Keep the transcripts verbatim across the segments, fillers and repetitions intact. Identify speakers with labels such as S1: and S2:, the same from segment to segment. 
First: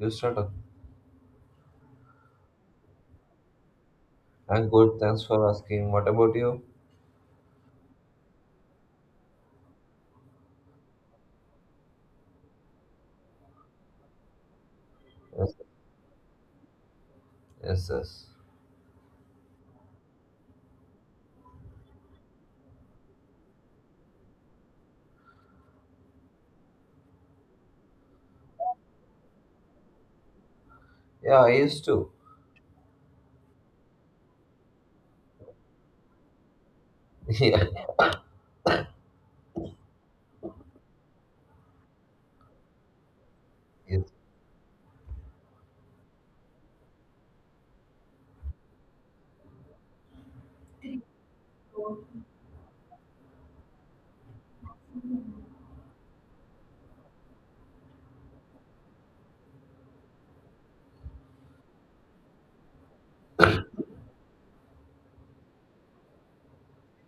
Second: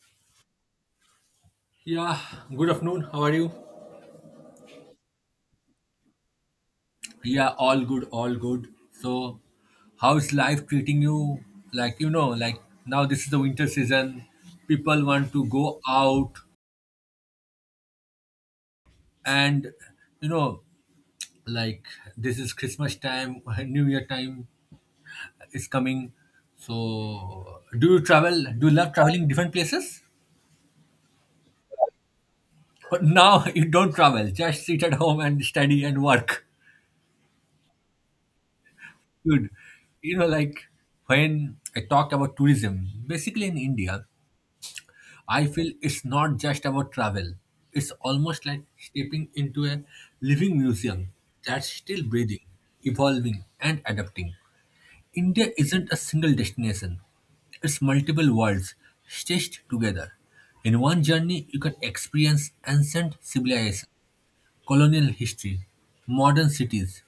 S1: You started.
S2: Yeah, good afternoon. How are you?
S1: I'm good. Thanks for asking. What about you?
S2: Yeah, all good, all good. So, how is life treating you? Like, you know, like now this is the winter season, people want to
S1: Yes,
S2: go out,
S1: yes, yes.
S2: and you know, like this is Christmas time, New Year time is coming. So, do you travel? Do you love traveling different places?
S1: Yeah, I used to.
S2: But now you don't travel, just sit at home and study and work.
S1: Yeah,
S2: Good. You know, like when I talk about tourism, basically in
S1: yes,
S2: India, I feel it's not just about travel. It's almost like stepping into a living museum that's still breathing, evolving, and adapting. India isn't a single destination, it's multiple worlds stitched together. In one journey, you can experience ancient civilization, colonial history, modern cities,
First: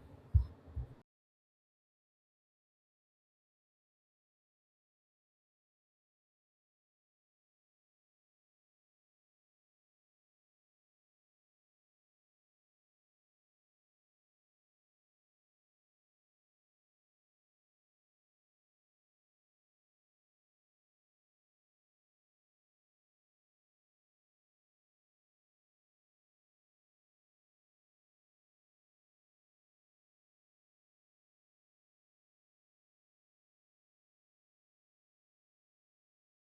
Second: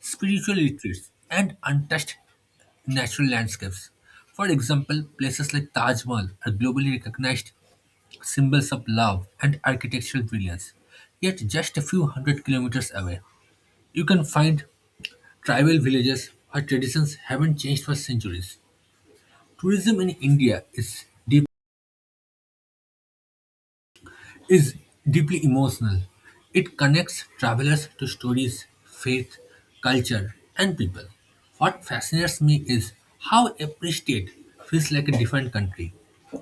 S2: spiritual retreats, and untouched natural landscapes. For example, places like Taj Mahal are globally recognized symbols of love and architectural brilliance. Yet, just a few hundred kilometers away, you can find tribal villages where traditions haven't changed for centuries. Tourism in India is is deeply emotional. It connects travelers to stories, faith, culture, and people. What fascinates me is how every state feels like a different country,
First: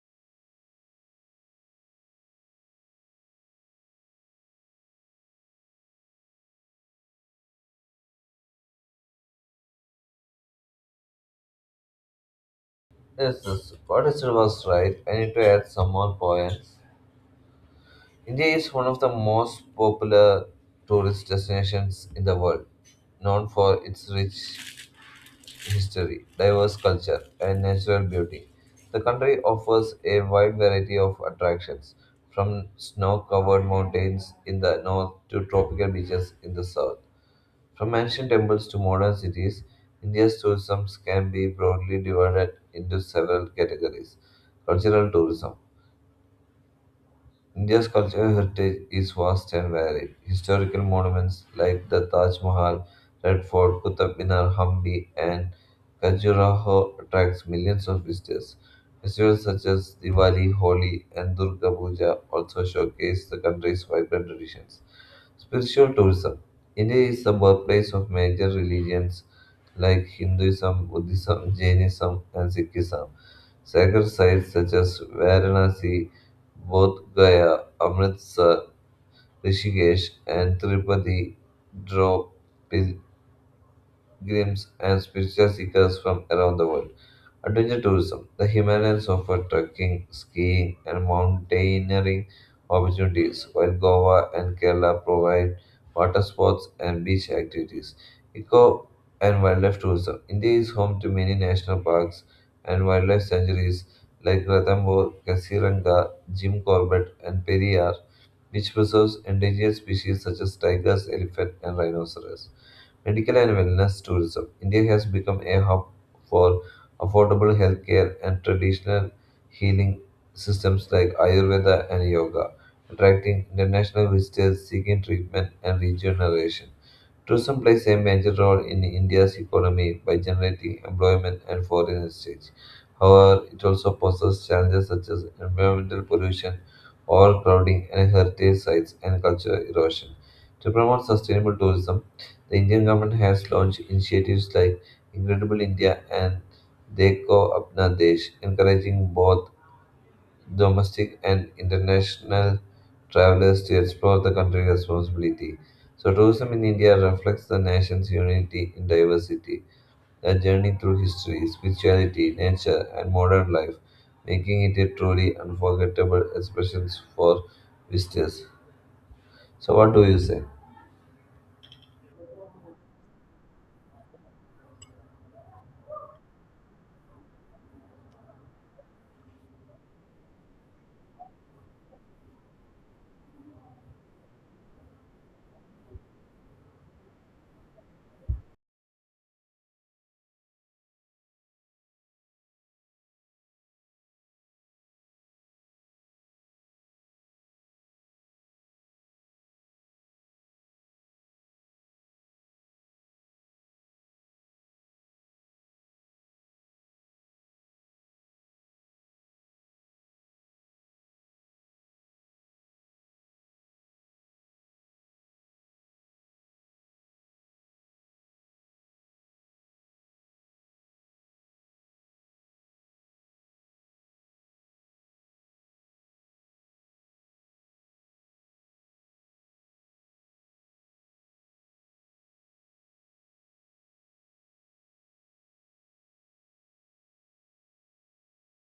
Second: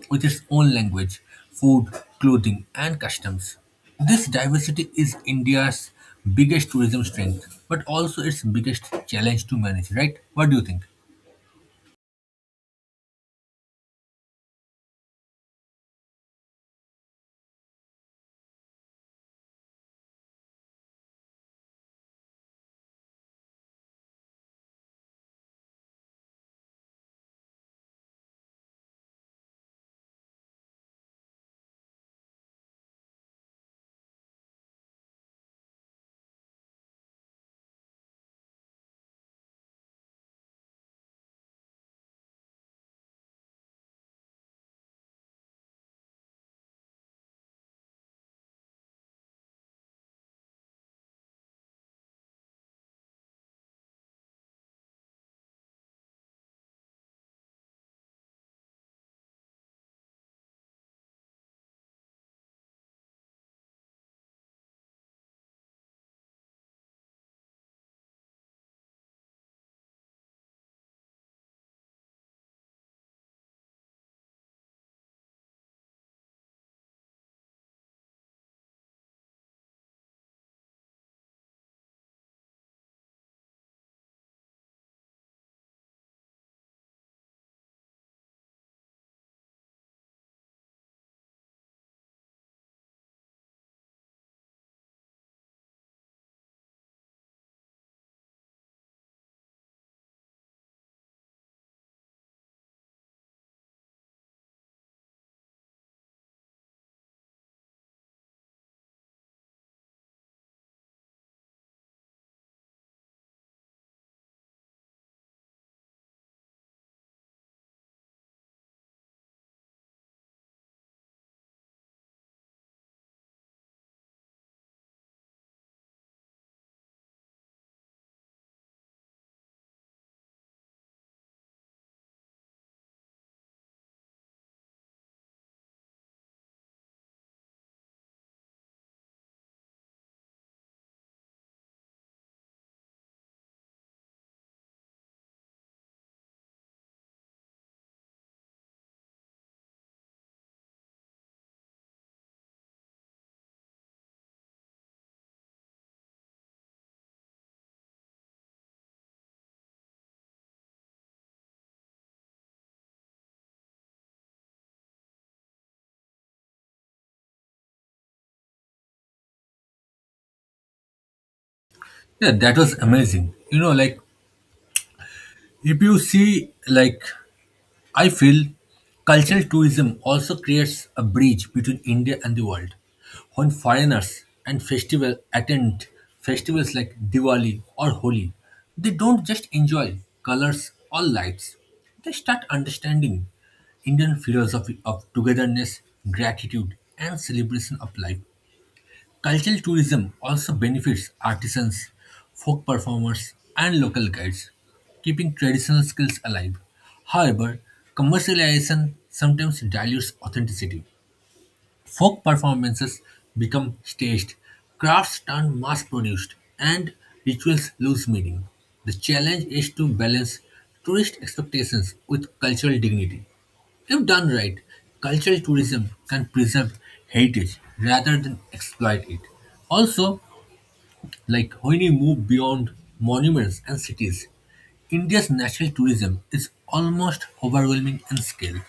S2: with its own language, food, clothing, and customs. This diversity is India's biggest tourism strength, but also its biggest challenge to manage, right? What do you think?
S1: yes. Yes. What I was right. I need to add some more points. India is one of the most popular tourist destinations in the world, known for its rich history, diverse culture, and natural beauty. The country offers a wide variety of attractions, from snow covered mountains in the north to tropical beaches in the south. From ancient temples to modern cities, India's tourism can be broadly divided into several categories. Cultural tourism. India's cultural heritage is vast and varied. Historical monuments like the Taj Mahal, Red Fort, Qutub Minar, Hampi, and Khajuraho attracts millions of visitors. Festivals such as Diwali, Holi, and Durga Puja also showcase the country's vibrant traditions. Spiritual tourism. India is the birthplace of major religions like Hinduism, Buddhism, Jainism, and Sikhism. Sacred sites such as Varanasi both Gaya, Amritsar, Rishikesh, and Tirupati draw pilgrims and spiritual seekers from around the world. Adventure tourism. The Himalayas offer trekking, skiing, and mountaineering opportunities, while Goa and Kerala provide water sports and beach activities. Eco and wildlife tourism. India is home to many national parks and wildlife sanctuaries like Ranthambore, Kasiranga, Jim Corbett, and Periyar which preserves endangered species such as tigers, elephant, and rhinoceros. Medical and wellness tourism. India has become a hub for affordable healthcare and traditional healing systems like Ayurveda and yoga, attracting international visitors seeking treatment and regeneration. Tourism plays a major role in India's economy by generating employment and foreign exchange. However, it also poses challenges such as environmental pollution, overcrowding, and heritage sites and cultural erosion. To promote sustainable tourism, the Indian government has launched initiatives like Incredible India and Dekho Apna Desh, encouraging both domestic and international travelers to explore the country responsibly. So, tourism in India reflects the nation's unity in diversity, a journey through history, spirituality, nature, and modern life, making it a truly unforgettable experience for visitors. So, what do you say?
S2: Yeah, that was amazing. You know, like if you see like I feel cultural tourism also creates a bridge between India and the world. When foreigners and festival attend festivals like Diwali or Holi, they don't just enjoy colors or lights. They start understanding Indian philosophy of togetherness, gratitude, and celebration of life. Cultural tourism also benefits artisans, folk performers, and local guides, keeping traditional skills alive. However, commercialization sometimes dilutes authenticity. Folk performances become staged, crafts turn mass produced, and rituals lose meaning. The challenge is to balance tourist expectations with cultural dignity. If done right, cultural tourism can preserve heritage rather than exploit it. Also, like when you move beyond monuments and cities, India's natural tourism is almost overwhelming in scale.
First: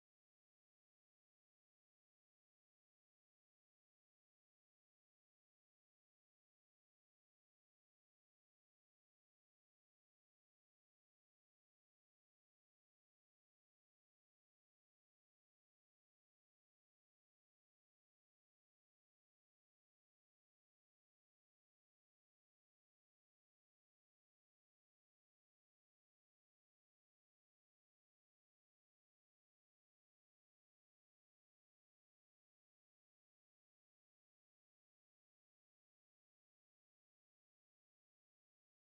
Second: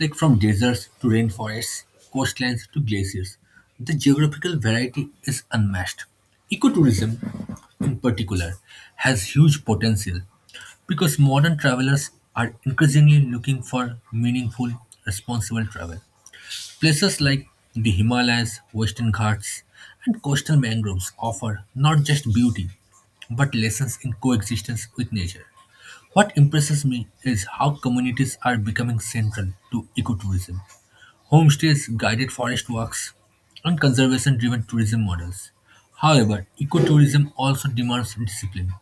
S2: Like from deserts to rainforests, coastlines to glaciers, the geographical variety is unmatched. Ecotourism, in particular, has huge potential because modern travelers are increasingly looking for meaningful, responsible travel. Places like the Himalayas, Western Ghats, and coastal mangroves offer not just beauty, but lessons in coexistence with nature. What impresses me is how communities are becoming central to ecotourism. Homestays, guided forest walks, and conservation driven tourism models. However, ecotourism also demands discipline.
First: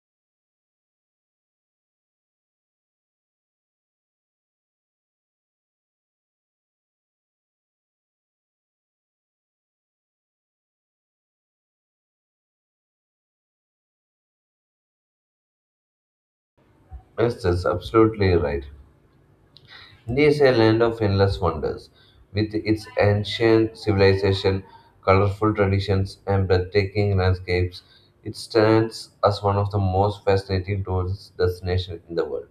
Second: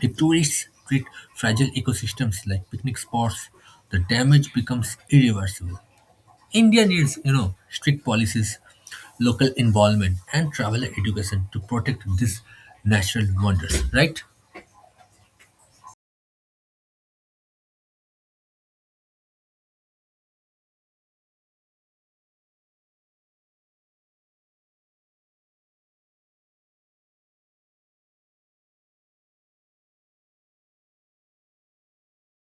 S2: If tourists treat fragile ecosystems like picnic spots, the damage becomes irreversible. India needs, you know, strict policies, local involvement, and traveler education to protect these natural wonders, right?
S1: Yes, that's absolutely right. India is a land of endless wonders, with its ancient civilization, colorful traditions, and breathtaking landscapes. It stands as one of the most fascinating tourist destinations in the world.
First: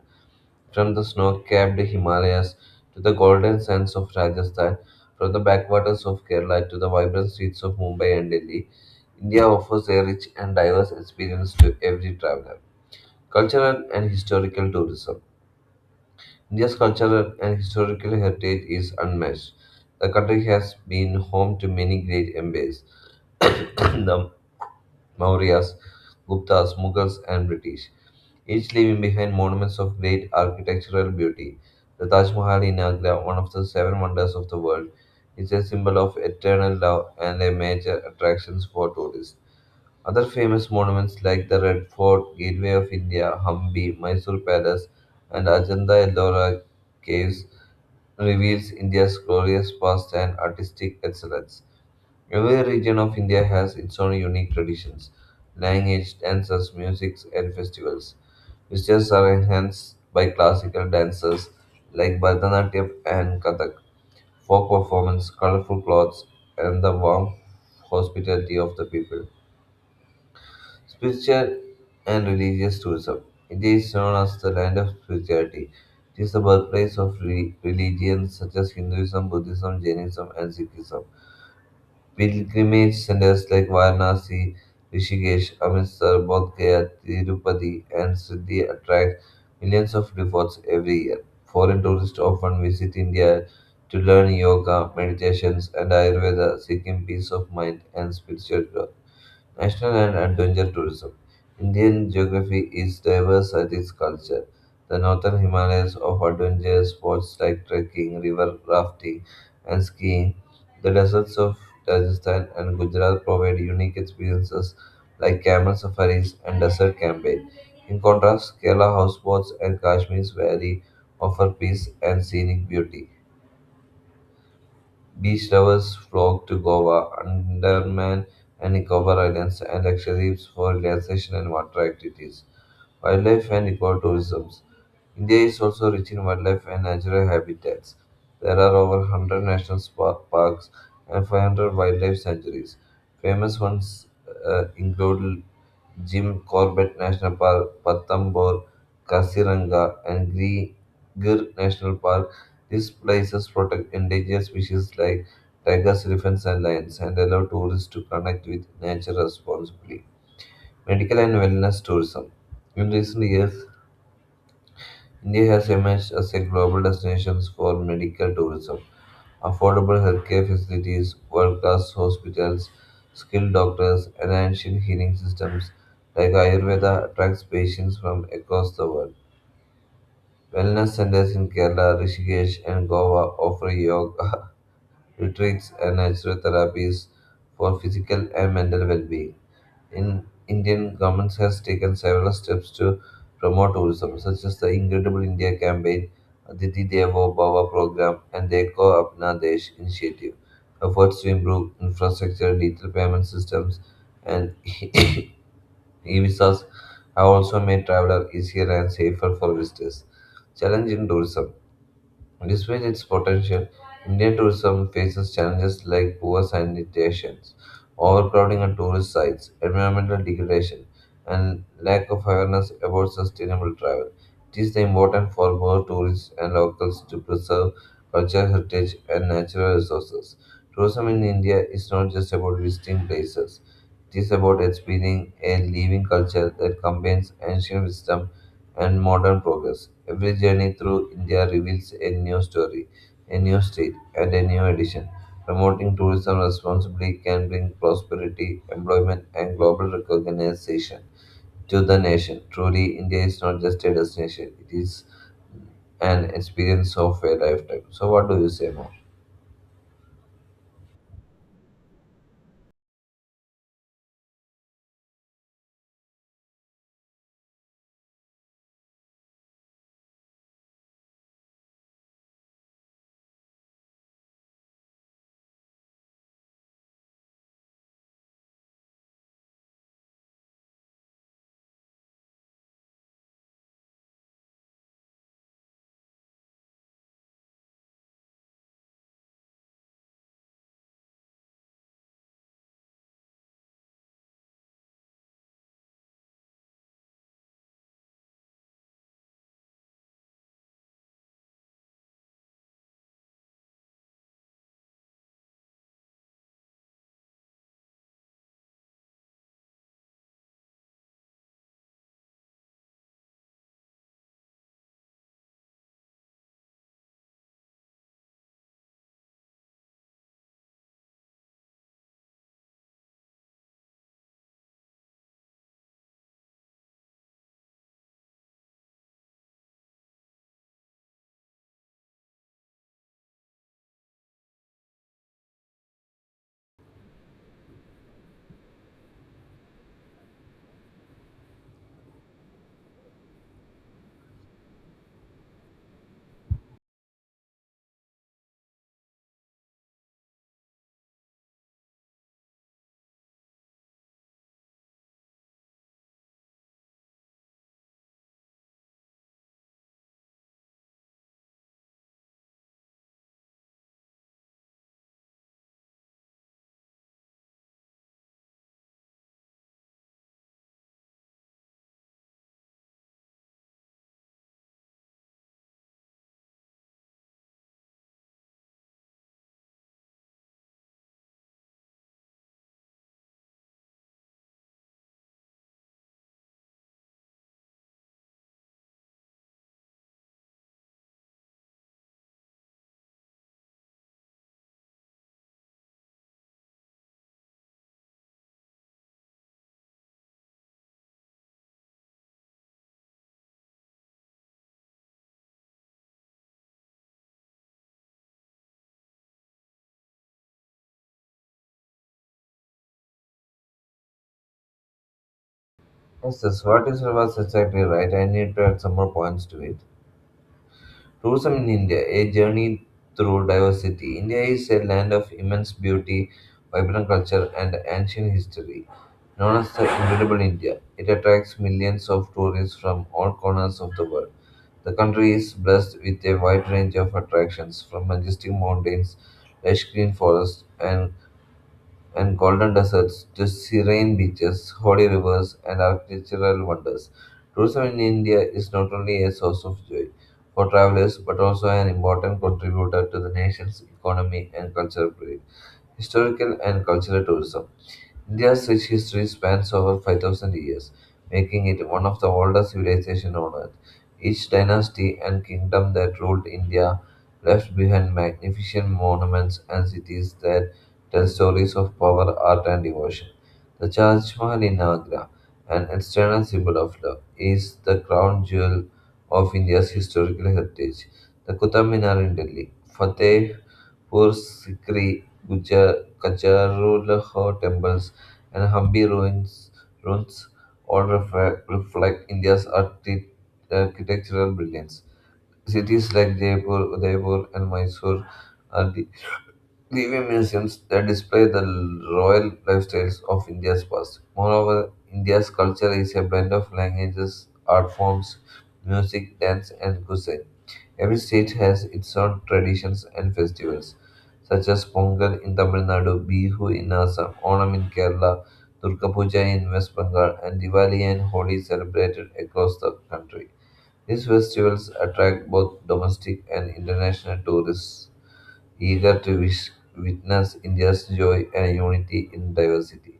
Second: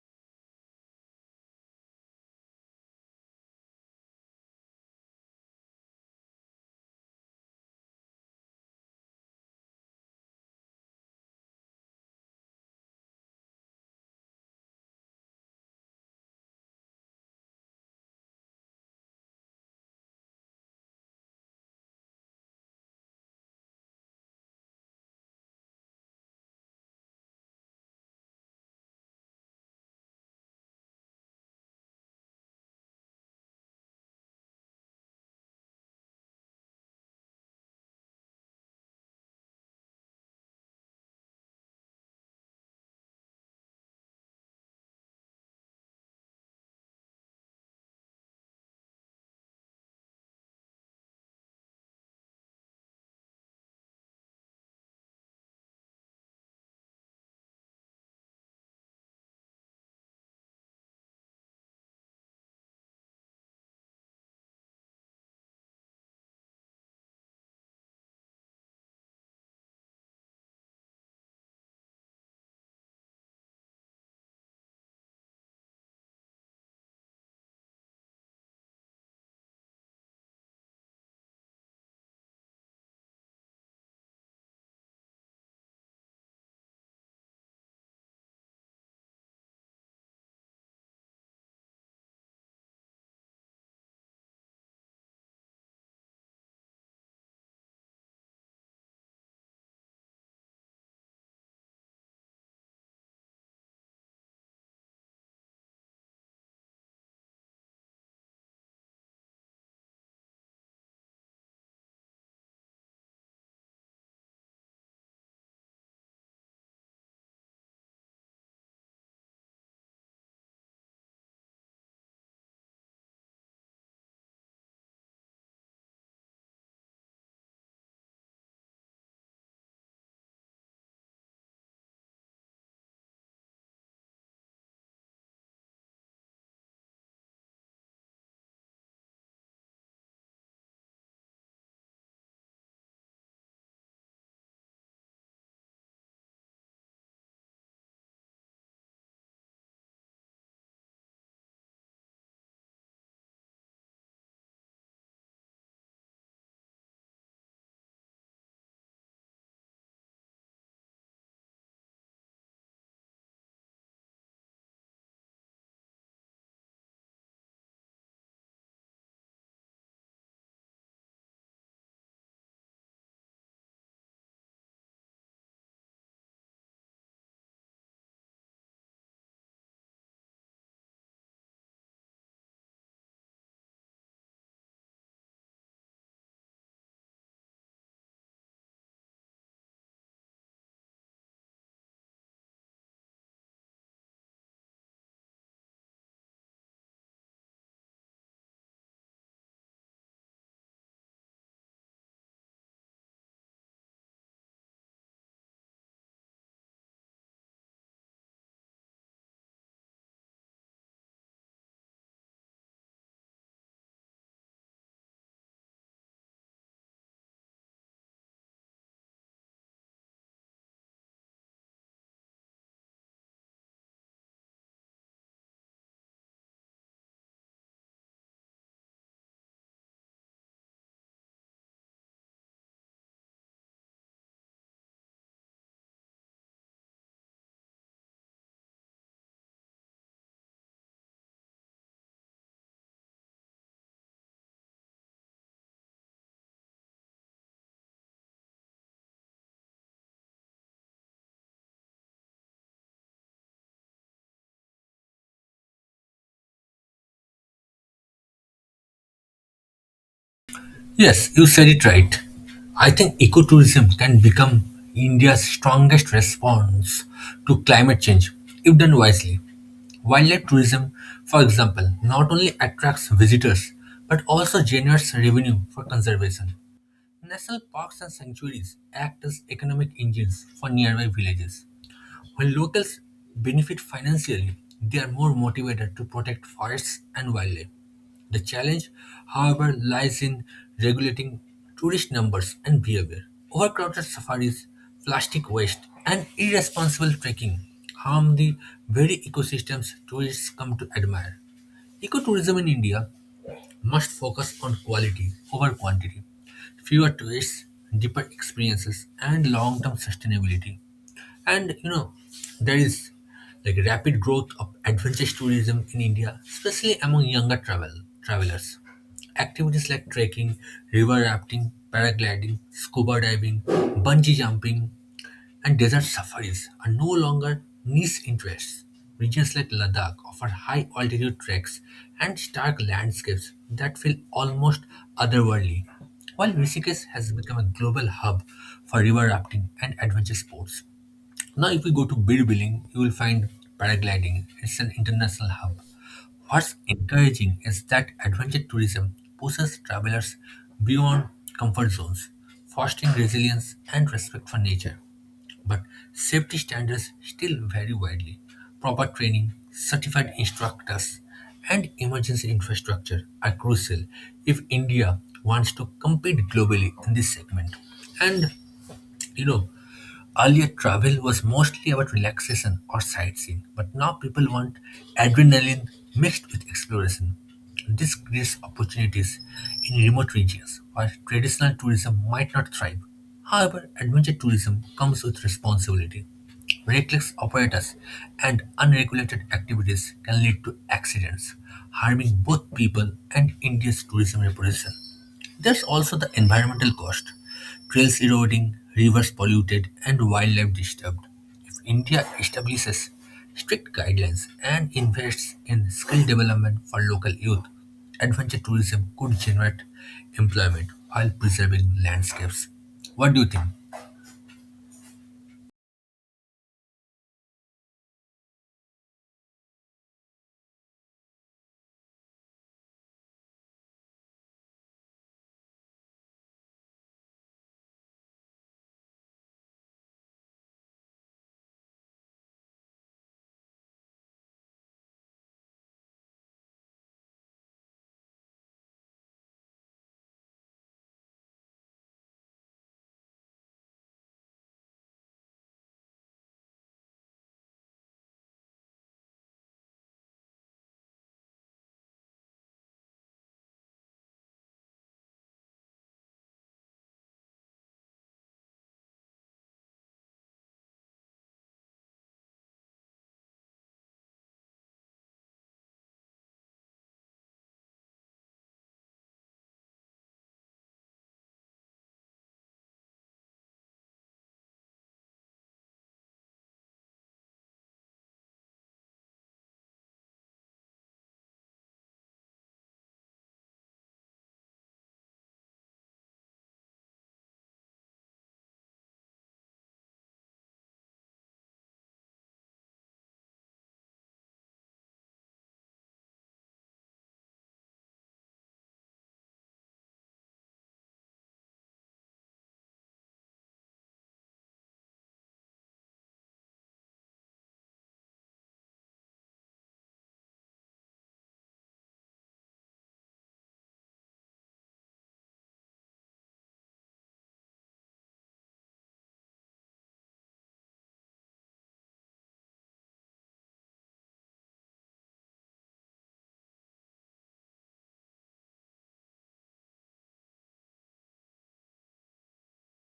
S1: From the snow-capped Himalayas to the golden sands of Rajasthan, from the backwaters of Kerala to the vibrant streets of Mumbai and Delhi, India offers a rich and diverse experience to every traveler. Cultural and historical tourism. India's cultural and historical heritage is unmatched. The country has been home to many great empires, the Mauryas, Guptas, Mughals, and British, each leaving behind monuments of great architectural beauty. The Taj Mahal in Agra, one of the seven wonders of the world, is a symbol of eternal love and a major attraction for tourists. Other famous monuments like the Red Fort, Gateway of India, Hampi, Mysore Palace, and Ajanta Ellora caves reveals India's glorious past and artistic excellence. Every region of India has its own unique traditions, language, dances, music, and festivals. Visitors are enhanced by classical dances like Bharatanatyam and Kathak, folk performance, colorful clothes, and the warm hospitality of the people. Spiritual and religious tourism. India is known as the land of spirituality. It is the birthplace of re- religions such as Hinduism, Buddhism, Jainism, and Sikhism. Pilgrimage centers like Varanasi, Rishikesh, Amritsar, Bodh Gaya, Tirupati, and Siddhi attract millions of devotees every year. Foreign tourists often visit India to learn yoga, meditations, and Ayurveda, seeking peace of mind and spiritual growth. National and adventure tourism. Indian geography is diverse at its culture. The northern Himalayas offer adventure sports like trekking, river rafting, and skiing. The deserts of Rajasthan and Gujarat provide unique experiences like camel safaris and desert camping. In contrast, Kerala houseboats and Kashmir's valley offer peace and scenic beauty. Beach lovers flock to Goa, Andaman and Nicobar Islands, and Lakshadweep for relaxation and water activities. Wildlife and ecotourism. India is also rich in wildlife and natural habitats. There are over one hundred national spa- parks and five hundred wildlife sanctuaries. Famous ones uh, include Jim Corbett National Park, Patambur, Kasiranga, and Gri- Gir National Park these places protect endangered species like tigers, elephants, and lions, and allow tourists to connect with nature responsibly. Medical and wellness tourism. In recent years, India has emerged as a global destination for medical tourism. Affordable healthcare facilities, world class hospitals, skilled doctors, and ancient healing systems like Ayurveda attracts patients from across the world. Wellness centers in Kerala, Rishikesh, and Goa offer yoga retreats, and natural therapies for physical and mental well-being. In Indian government has taken several steps to promote tourism, such as the Incredible India campaign, Aditi Devo Bhava program, and Deko Apna Desh initiative. Efforts to improve infrastructure, digital payment systems, and e-visas have also made travel easier and safer for visitors. Challenge in tourism. Despite its potential, Indian tourism faces challenges like poor sanitation, overcrowding on tourist sites, environmental degradation, and lack of awareness about sustainable travel. It is important for both tourists and locals to preserve cultural heritage and natural resources. Tourism in India is not just about visiting places. It is about experiencing a living culture that combines ancient wisdom and modern progress. Every journey through India reveals a new story, a new state, and a new edition. Promoting tourism responsibly can bring prosperity, employment, and global recognition to the nation. Truly, India is not just a destination, it is an experience of a lifetime. So, what do you say more?
S2: Yes, you said it right. I think ecotourism can become India's strongest response to climate change if done wisely. Wildlife tourism, for example, not only attracts visitors but also generates revenue for conservation. National parks and sanctuaries act as economic engines for nearby villages. When locals benefit financially, they are more motivated to protect forests and wildlife. The challenge, however, lies in regulating tourist numbers and behavior. Overcrowded safaris, plastic waste, and irresponsible trekking harm the very ecosystems tourists come to admire. Ecotourism in India must focus on quality over quantity, fewer tourists, deeper experiences, and long term sustainability. And you know, there is like rapid growth of adventure tourism in India, especially among younger travel travelers. Activities like trekking, river rafting, paragliding, scuba diving, bungee jumping, and desert safaris are no longer niche interests. Regions like Ladakh offer high altitude treks and stark landscapes that feel almost otherworldly, while Rishikesh has become a global hub for river rafting and adventure sports. Now, if we go to Birbiling, you will find paragliding. It's an international hub. What's encouraging is that adventure tourism pushes travelers beyond comfort zones, fostering resilience and respect for nature. But safety standards still vary widely. Proper training, certified instructors, and emergency infrastructure are crucial if India wants to compete globally in this segment. And you know, earlier travel was mostly about relaxation or sightseeing, but now people want adrenaline mixed with exploration. This creates opportunities in remote regions where traditional tourism might not thrive. However, adventure tourism comes with responsibility. Reckless operators and unregulated activities can lead to accidents, harming both people and India's tourism reputation. There's also the environmental cost trails eroding, rivers polluted, and wildlife disturbed. If India establishes strict guidelines and invests in skill development for local youth, adventure tourism could generate employment while preserving landscapes. What do you think?
S1: Yes, yes, what is was exactly right. I need to add some more points to it. Tourism in India, a journey through diversity. India is a land of immense beauty, vibrant culture, and ancient history. Known as the Incredible India, it attracts millions of tourists from all corners of the world. The country is blessed with a wide range of attractions, from majestic mountains, lush green forests, and and golden deserts to serene beaches, holy rivers, and architectural wonders. Tourism in India is not only a source of joy for travelers but also an important contributor to the nation's economy and cultural pride. Historical and cultural tourism. India's rich history spans over five thousand years, making it one of the oldest civilizations on earth. Each dynasty and kingdom that ruled India left behind magnificent monuments and cities that tell stories of power, art, and devotion. The Taj Mahal in Agra, an external symbol of love, is the crown jewel of India's historical heritage. The Qutub Minar in Delhi, Fatehpur Sikri, Gujar- Kacharulho temples and Hampi ruins, ruins all refer, reflect India's archi- architectural brilliance. Cities like Jaipur, Udaipur, and Mysore are living museums that display the royal lifestyles of India's past. Moreover, India's culture is a blend of languages, art forms, music, dance, and cuisine. Every state has its own traditions and festivals, such as Pongal in Tamil Nadu, Bihu in Assam, Onam in Kerala, Durga Puja in West Bengal, and Diwali and Holi celebrated across the country. These festivals attract both domestic and international tourists eager to wish, witness India's joy and unity in diversity.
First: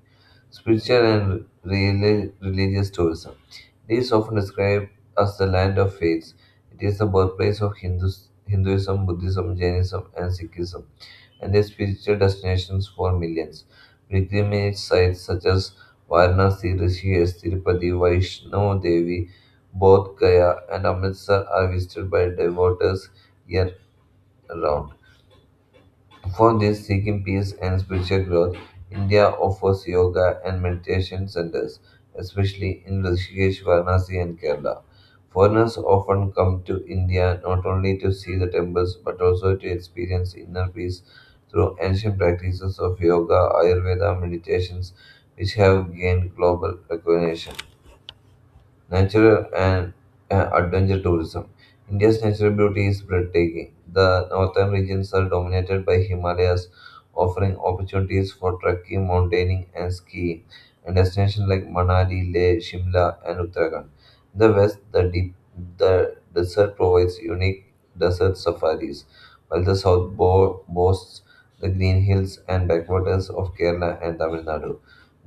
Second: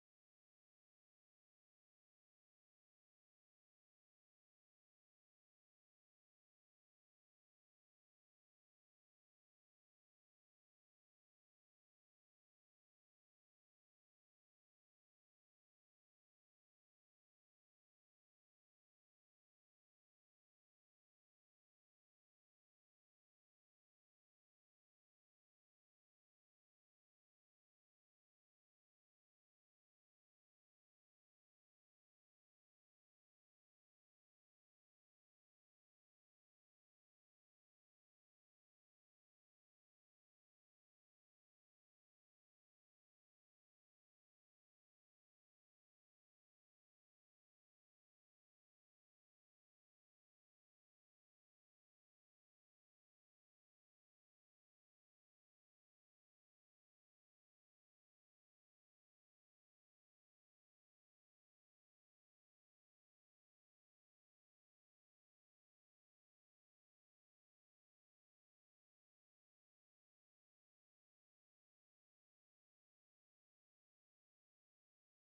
S1: Spiritual and reli- religious tourism. It is often described as the land of faith. It is the birthplace of Hindus, Hinduism, Buddhism, Jainism, and Sikhism, and is spiritual destinations for millions. Pilgrimage sites such as Varanasi, Rishikesh, Tirupati, Vaishno Devi, Bodh Gaya, and Amritsar are visited by devotees year round. For these seeking peace and spiritual growth, India offers yoga and meditation centers, especially in Rishikesh, Varanasi, and Kerala. Foreigners often come to India not only to see the temples but also to experience inner peace through ancient practices of yoga, Ayurveda, meditations, which have gained global recognition. Natural and uh, adventure tourism. India's natural beauty is breathtaking. The northern regions are dominated by Himalayas, offering opportunities for trekking, mountaineering, and skiing, and destinations like Manali, Leh, Shimla, and Uttarakhand. In the west, the deep the desert provides unique desert safaris, while the south bo- boasts the green hills and backwaters of Kerala and Tamil Nadu.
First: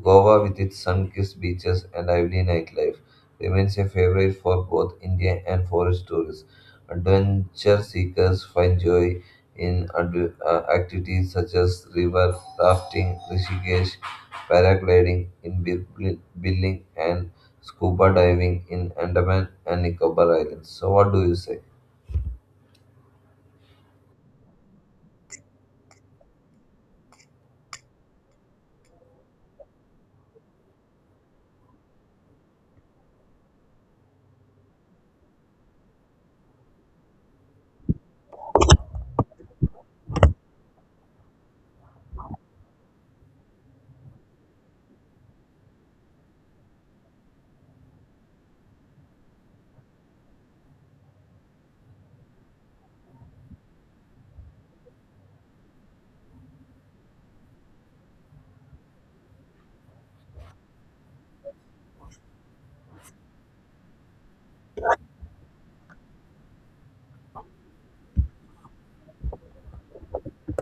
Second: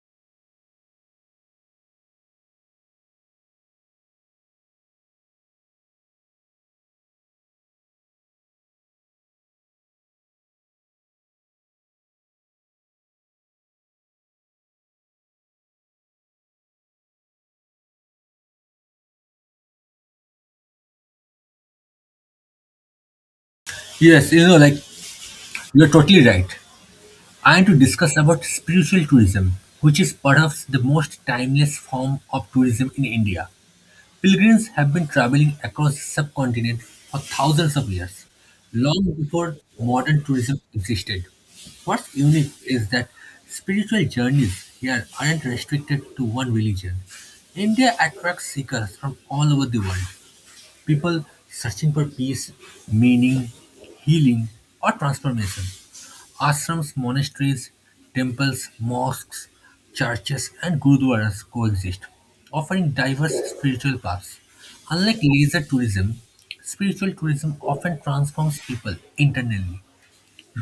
S1: Goa, with its sun kissed beaches and lively nightlife remains a favorite for both Indian and foreign tourists. Adventure seekers find joy in adve- uh, activities such as river rafting, Rishikesh, paragliding in Bil- Billing, and scuba diving in Andaman and Nicobar Islands. So, what do you say?
S2: Yes, you know, like you're totally right. I want to discuss about spiritual tourism, which is perhaps the most timeless form of tourism in India. Pilgrims have been traveling across the subcontinent for thousands of years, long before modern tourism existed. What's unique is that spiritual journeys here aren't restricted to one religion. India attracts seekers from all over the world, people searching for peace, meaning, healing, or transformation. Ashrams, monasteries, temples, mosques, churches, and gurdwaras coexist, offering diverse spiritual paths. Unlike leisure tourism, spiritual tourism often transforms people internally.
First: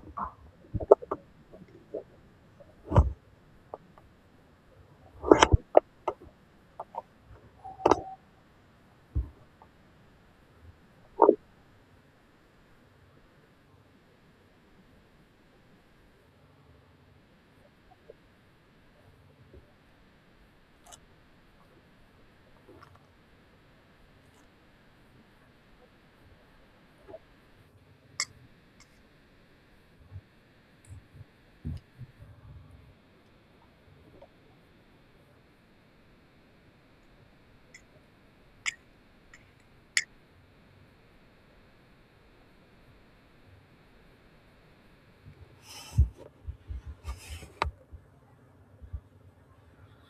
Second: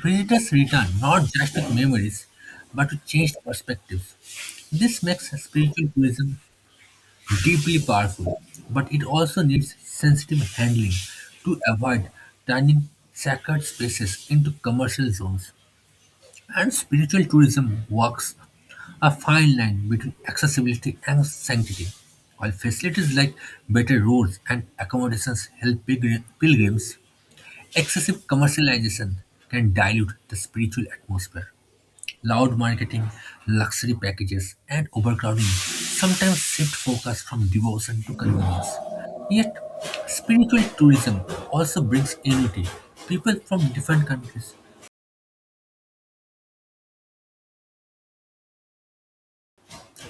S2: Visitors return not just with memories, but with changed perspectives. This makes spiritual tourism deeply powerful, but it also needs sensitive handling to avoid turning sacred spaces into commercial zones. And spiritual tourism walks a fine line between accessibility and sanctity. While facilities like better roads and accommodations help pilgri- pilgrims, excessive commercialization can dilute the spiritual atmosphere. Loud marketing, luxury packages, and overcrowding sometimes shift focus from devotion to convenience. Yet, spiritual tourism also brings unity. People from different countries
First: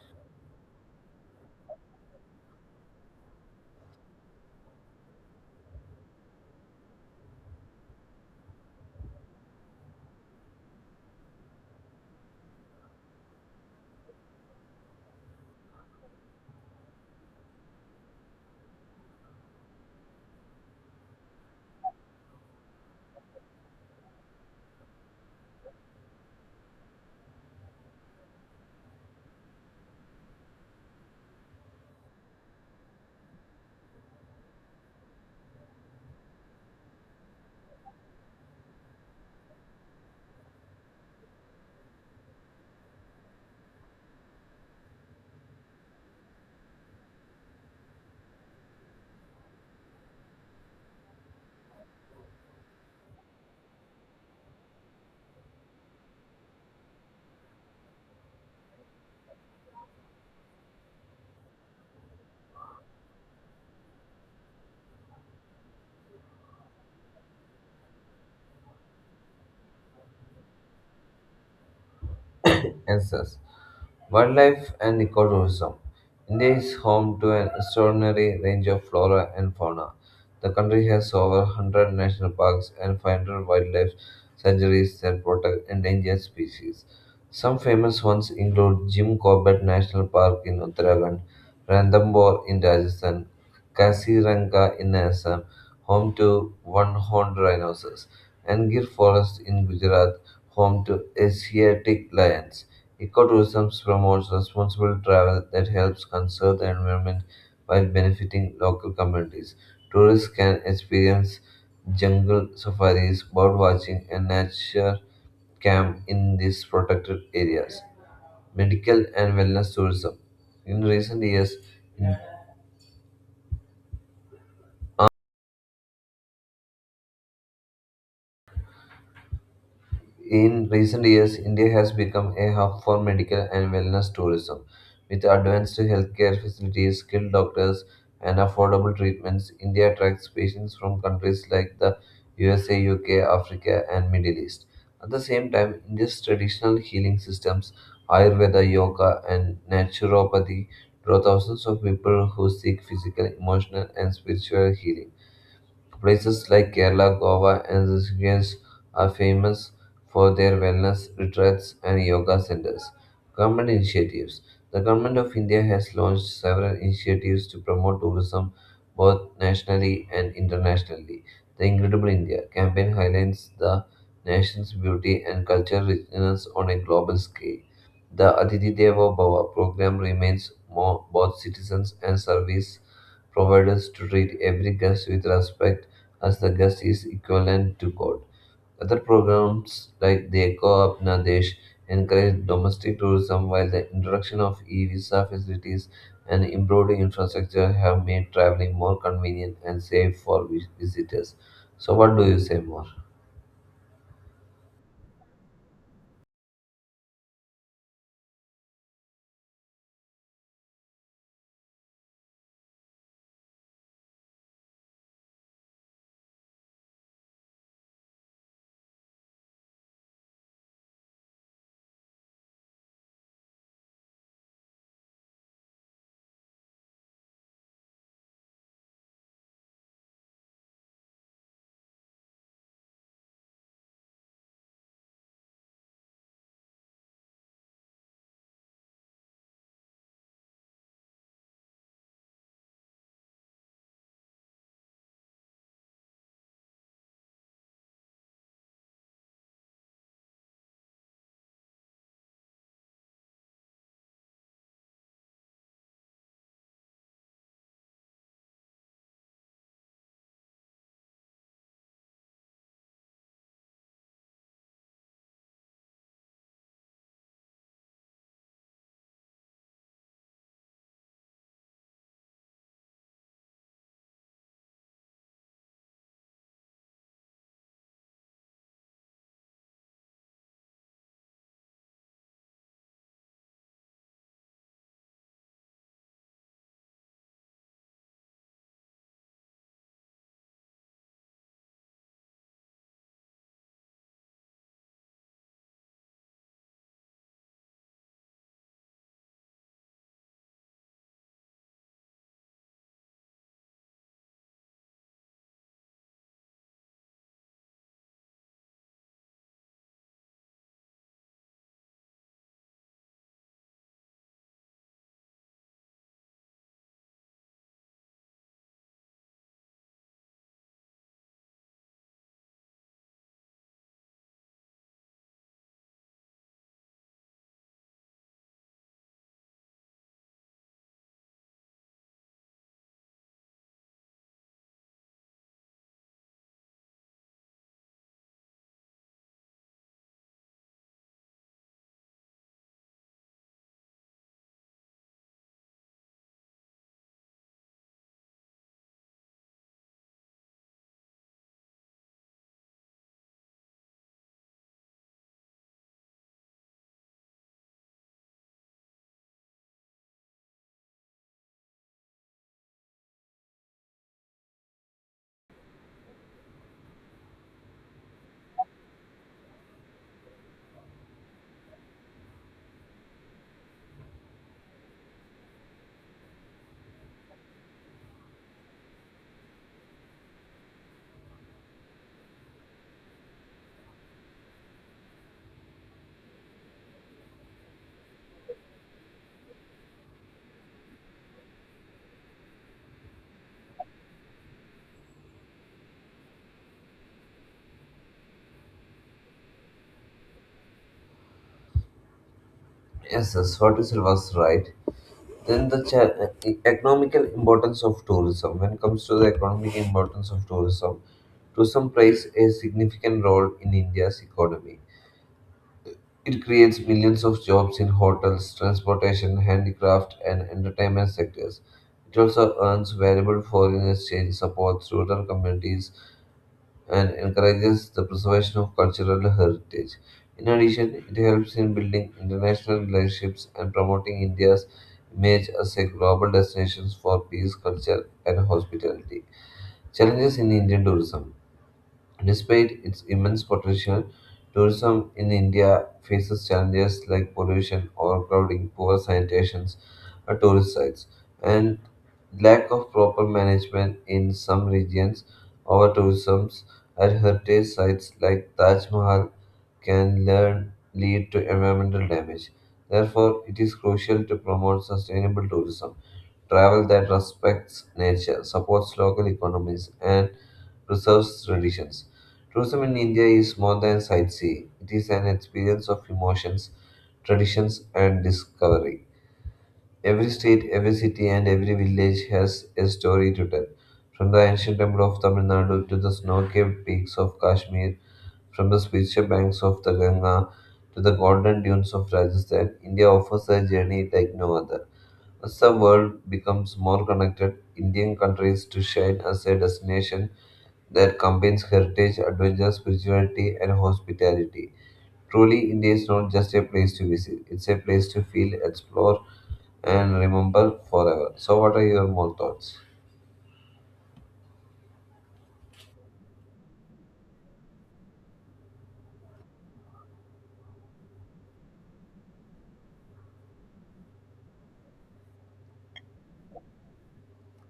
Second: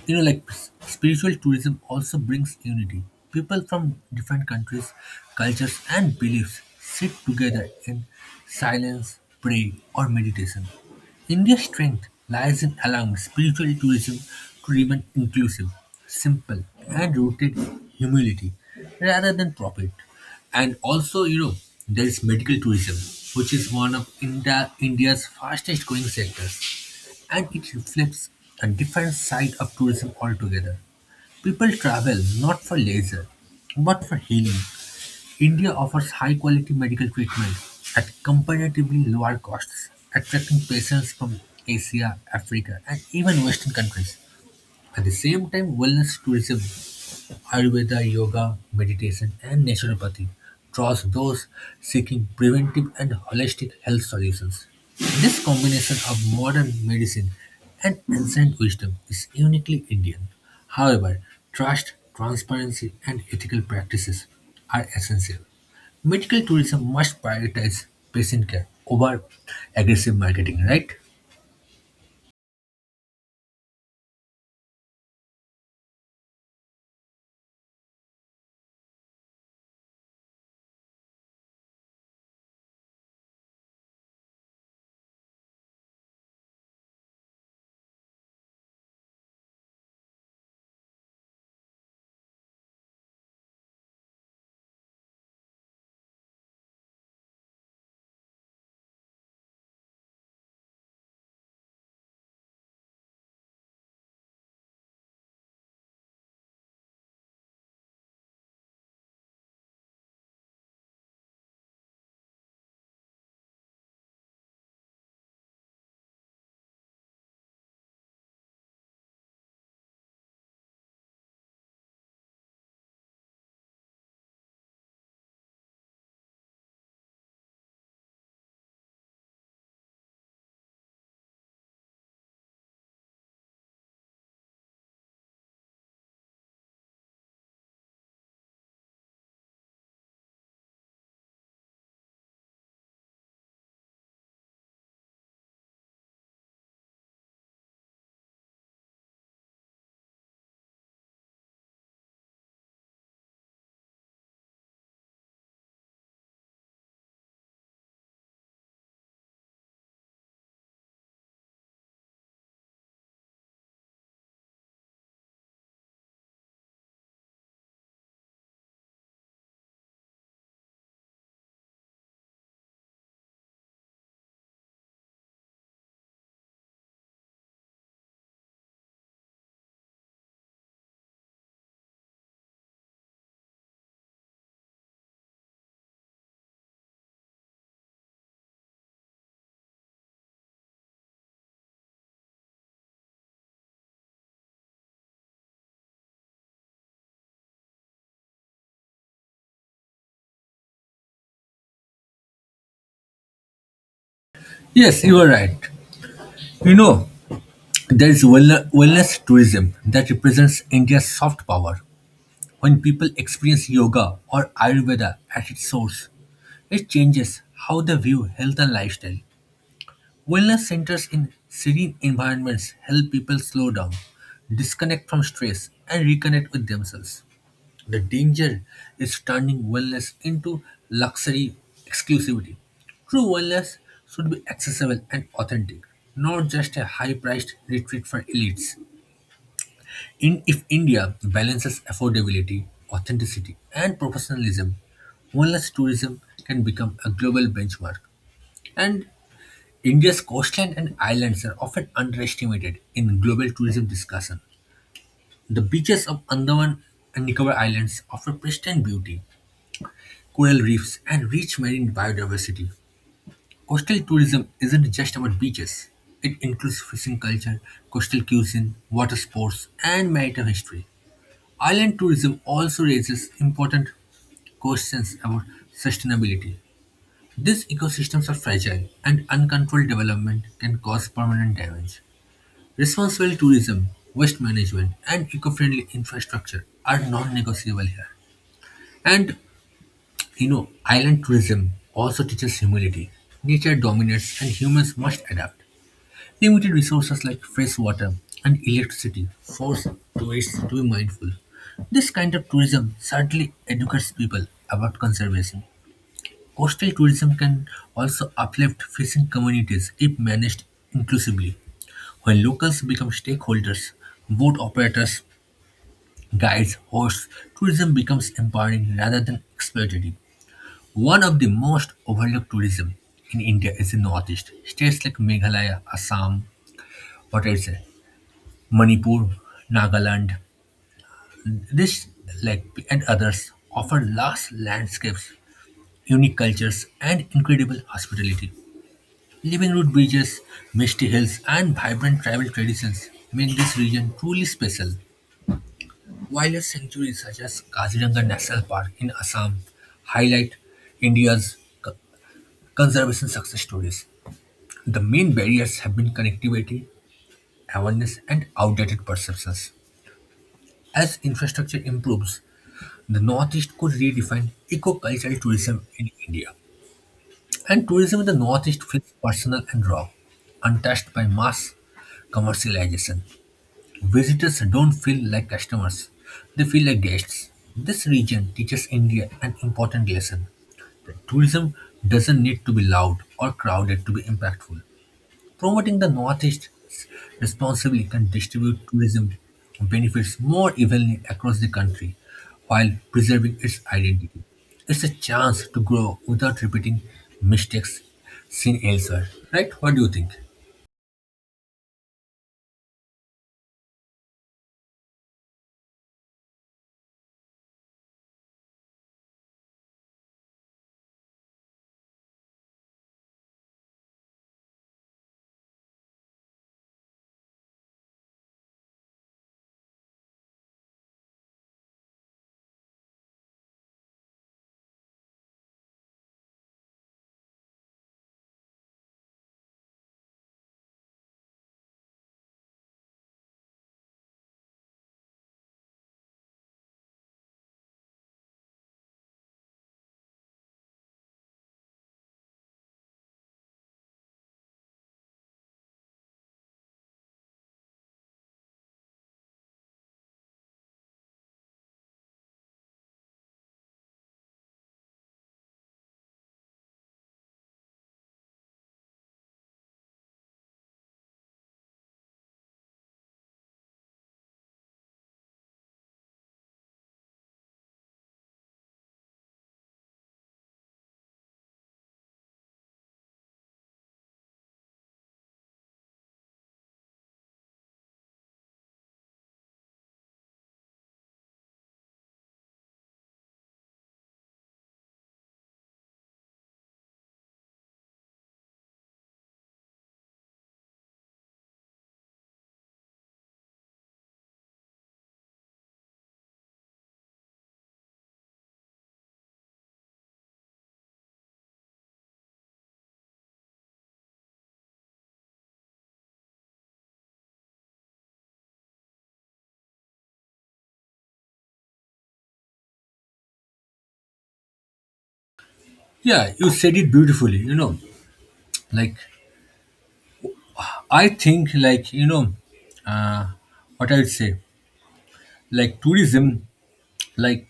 S2: You know, like s- spiritual tourism also brings unity. People from different countries, cultures, and beliefs sit together in silence, prayer, or meditation. India's strength lies in allowing spiritual tourism to remain inclusive, simple, and rooted in humility rather than profit. And also, you know, there is medical tourism, which is one of India, India's fastest growing sectors. And it reflects a different side of tourism altogether. People travel not for leisure, but for healing. India offers high quality medical treatment at comparatively lower costs, attracting patients from Asia, Africa, and even Western countries. At the same time, wellness tourism Ayurveda, yoga, meditation, and naturopathy draws those seeking preventive and holistic health solutions. This combination of modern medicine and ancient wisdom is uniquely Indian. However, trust, transparency, and ethical practices are essential. Medical tourism must prioritize patient care over aggressive marketing, right?
S1: Answers. Wildlife and ecotourism. India is home to an extraordinary range of flora and fauna. The country has over one hundred national parks and five hundred wildlife sanctuaries that protect endangered species. Some famous ones include Jim Corbett National Park in Uttarakhand, Ranthambore in Rajasthan, Kasiranga in Assam, home to one-horned rhinoceros, and Gir Forest in Gujarat, home to Asiatic lions. Ecotourism promotes responsible travel that helps conserve the environment while benefiting local communities. Tourists can experience jungle safaris, bird watching, and nature camp in these protected areas. Medical and wellness tourism. In recent years, In recent years, India has become a hub for medical and wellness tourism. With advanced healthcare facilities, skilled doctors, and affordable treatments, India attracts patients from countries like the U S A, U K, Africa, and Middle East. At the same time, India's traditional healing systems, Ayurveda, yoga, and naturopathy, draw thousands of people who seek physical, emotional, and spiritual healing. Places like Kerala, Goa, and Rishikesh are famous for their wellness retreats and yoga centers. Government initiatives. The government of India has launched several initiatives to promote tourism both nationally and internationally. The Incredible India campaign highlights the nation's beauty and cultural richness on a global scale. The Athithi Devo Bhava program remains reminds both citizens and service providers to treat every guest with respect as the guest is equivalent to God. Other programs like Deko Apna Desh encourage domestic tourism while the introduction of e-visa facilities and improved infrastructure have made traveling more convenient and safe for vi- visitors. So what do you say more?
S2: Yes, you are right. You know, there is wellne- wellness tourism that represents India's soft power. When people experience yoga or Ayurveda at its source, it changes how they view health and lifestyle. Wellness centers in serene environments help people slow down, disconnect from stress, and reconnect with themselves. The danger is turning wellness into luxury exclusivity. True wellness should be accessible and authentic, not just a high priced retreat for elites. In, if India balances affordability, authenticity, and professionalism, wellness tourism can become a global benchmark. And India's coastline and islands are often underestimated in global tourism discussion. The beaches of Andaman and Nicobar Islands offer pristine beauty, coral reefs, and rich marine biodiversity. Coastal tourism isn't just about beaches. It includes fishing culture, coastal cuisine, water sports, and maritime history. Island tourism also raises important questions about sustainability. These ecosystems are fragile, and uncontrolled development can cause permanent damage. Responsible tourism, waste management, and eco friendly infrastructure are non negotiable here. And you know, island tourism also teaches humility. Nature dominates, and humans must adapt. Limited resources like fresh water and electricity force tourists to be mindful. This kind of tourism certainly educates people about conservation. Coastal tourism can also uplift fishing communities if managed inclusively. When locals become stakeholders, boat operators, guides, hosts, tourism becomes empowering rather than exploitative. One of the most overlooked tourism in India is the northeast. States like Meghalaya, Assam, what I say, Manipur, Nagaland, this like and others offer lush landscapes, unique cultures, and incredible hospitality. Living root beaches, misty hills, and vibrant tribal traditions make this region truly special. Wildlife sanctuaries such as Kaziranga National Park in Assam highlight India's co- conservation success stories. The main barriers have been connectivity, awareness, and outdated perceptions. As infrastructure improves, the Northeast could redefine eco-cultural tourism in India. And tourism in the Northeast feels personal and raw, untouched by mass commercialization. Visitors don't feel like customers, they feel like guests. This region teaches India an important lesson. That tourism doesn't need to be loud or crowded to be impactful. Promoting the Northeast responsibly can distribute tourism benefits more evenly across the country while preserving its identity. It's a chance to grow without repeating mistakes seen elsewhere, right? What do you think?
S1: Yes, yes, what you said was right. Then the cha- e- economical importance of tourism. When it comes to the economic importance of tourism, tourism plays a significant role in India's economy. It creates millions of jobs in hotels, transportation, handicraft, and entertainment sectors. It also earns valuable foreign exchange support through rural communities and encourages the preservation of cultural heritage. In addition, it helps in building international relationships and promoting India's image as a global destination for peace, culture, and hospitality. Challenges in Indian tourism. Despite its immense potential, tourism in India faces challenges like pollution, overcrowding, poor sanitation at tourist sites, and lack of proper management in some regions. Over tourism at heritage sites like Taj Mahal can learn, lead to environmental damage. Therefore, it is crucial to promote sustainable tourism, travel that respects nature, supports local economies, and preserves traditions. Tourism in India is more than sightseeing, it is an experience of emotions, traditions, and discovery. Every state, every city, and every village has a story to tell. From the ancient temple of Tamil Nadu to the snow capped peaks of Kashmir, from the spiritual banks of the Ganga to the golden dunes of Rajasthan, India offers a journey like no other. As the world becomes more connected, Indian countries to shine as a destination that combines heritage, adventure, spirituality, and hospitality. Truly, India is not just a place to visit, it's a place to feel, explore, and remember forever. So, what are your more thoughts?
S2: Yeah, you said it beautifully, you know. Like, I think, like, you know, uh, what I would say, like, tourism, like,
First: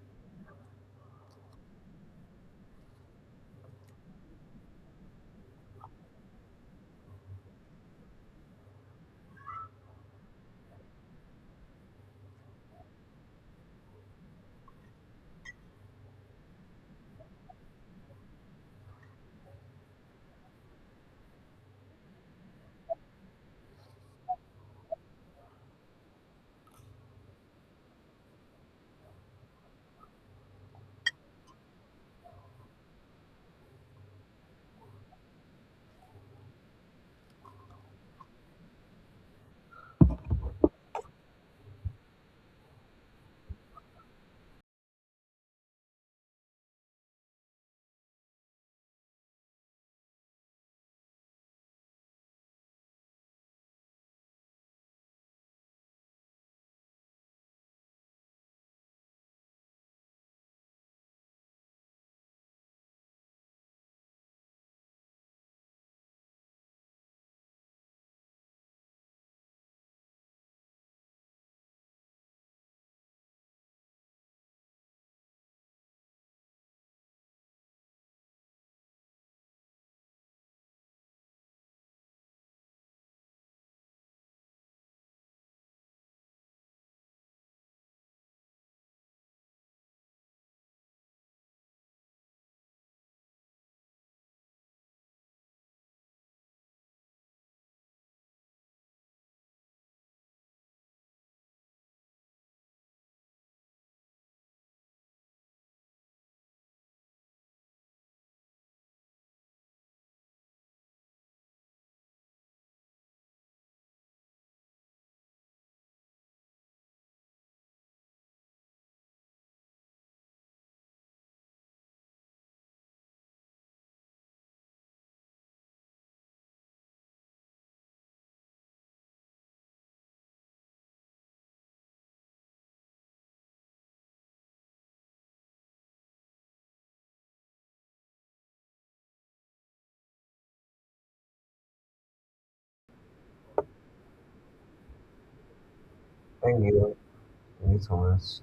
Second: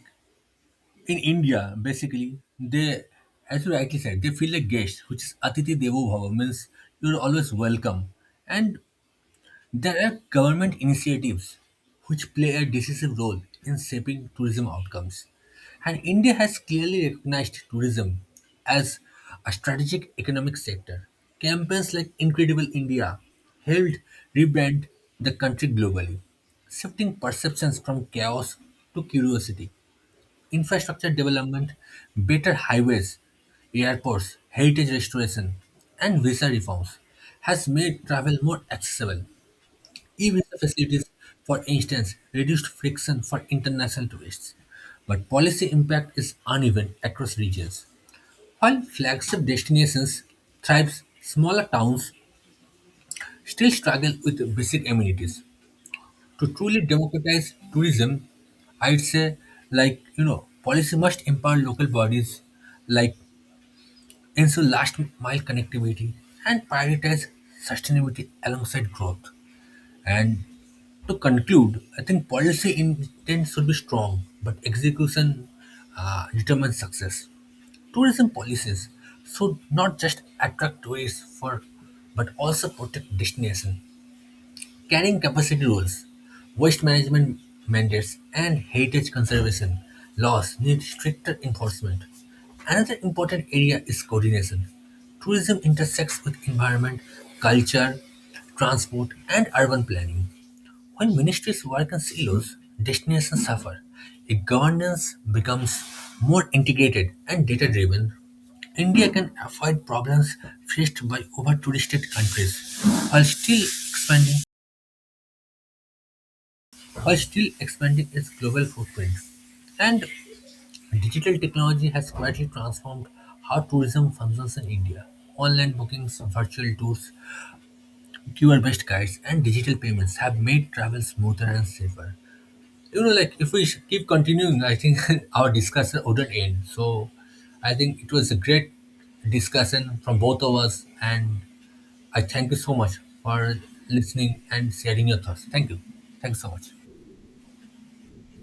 S2: in India, basically, they, as you rightly said, they feel like guests, which is Atiti Devo Bhava, means you're always welcome. And there are government initiatives which play a decisive role in shaping tourism outcomes. And India has clearly recognized tourism as a strategic economic sector. Campaigns like Incredible India helped rebrand the country globally, shifting perceptions from chaos to curiosity infrastructure development, better highways, airports, heritage restoration, and visa reforms has made travel more accessible. E-visa facilities, for instance, reduced friction for international tourists. But policy impact is uneven across regions. While flagship destinations thrive, smaller towns still struggle with basic amenities to truly democratize tourism, I'd say, like, you know, policy must empower local bodies, like ensure last mile connectivity and prioritize sustainability alongside growth. And to conclude, I think policy intent should be strong, but execution uh, determines success. Tourism policies should not just attract tourists for, but also protect destination carrying capacity rules, waste management mandates, and heritage conservation laws need stricter enforcement. Another important area is coordination. Tourism intersects with environment, culture, transport, and urban planning. When ministries work in silos, destinations suffer. If governance becomes more integrated and data driven, India can avoid problems faced by over touristed countries while still expanding while still expanding its global footprint. And digital technology has quietly transformed how tourism functions in India. Online bookings, virtual tours, Q R-based guides, and digital payments have made travel smoother and safer. You know, like if we sh- keep continuing, I think our discussion wouldn't end. So, I think it was a great discussion from both of us, and I thank you so much for listening and sharing your thoughts. Thank you. Thanks so
S1: Thank
S2: much.
S1: you. Thank you so much.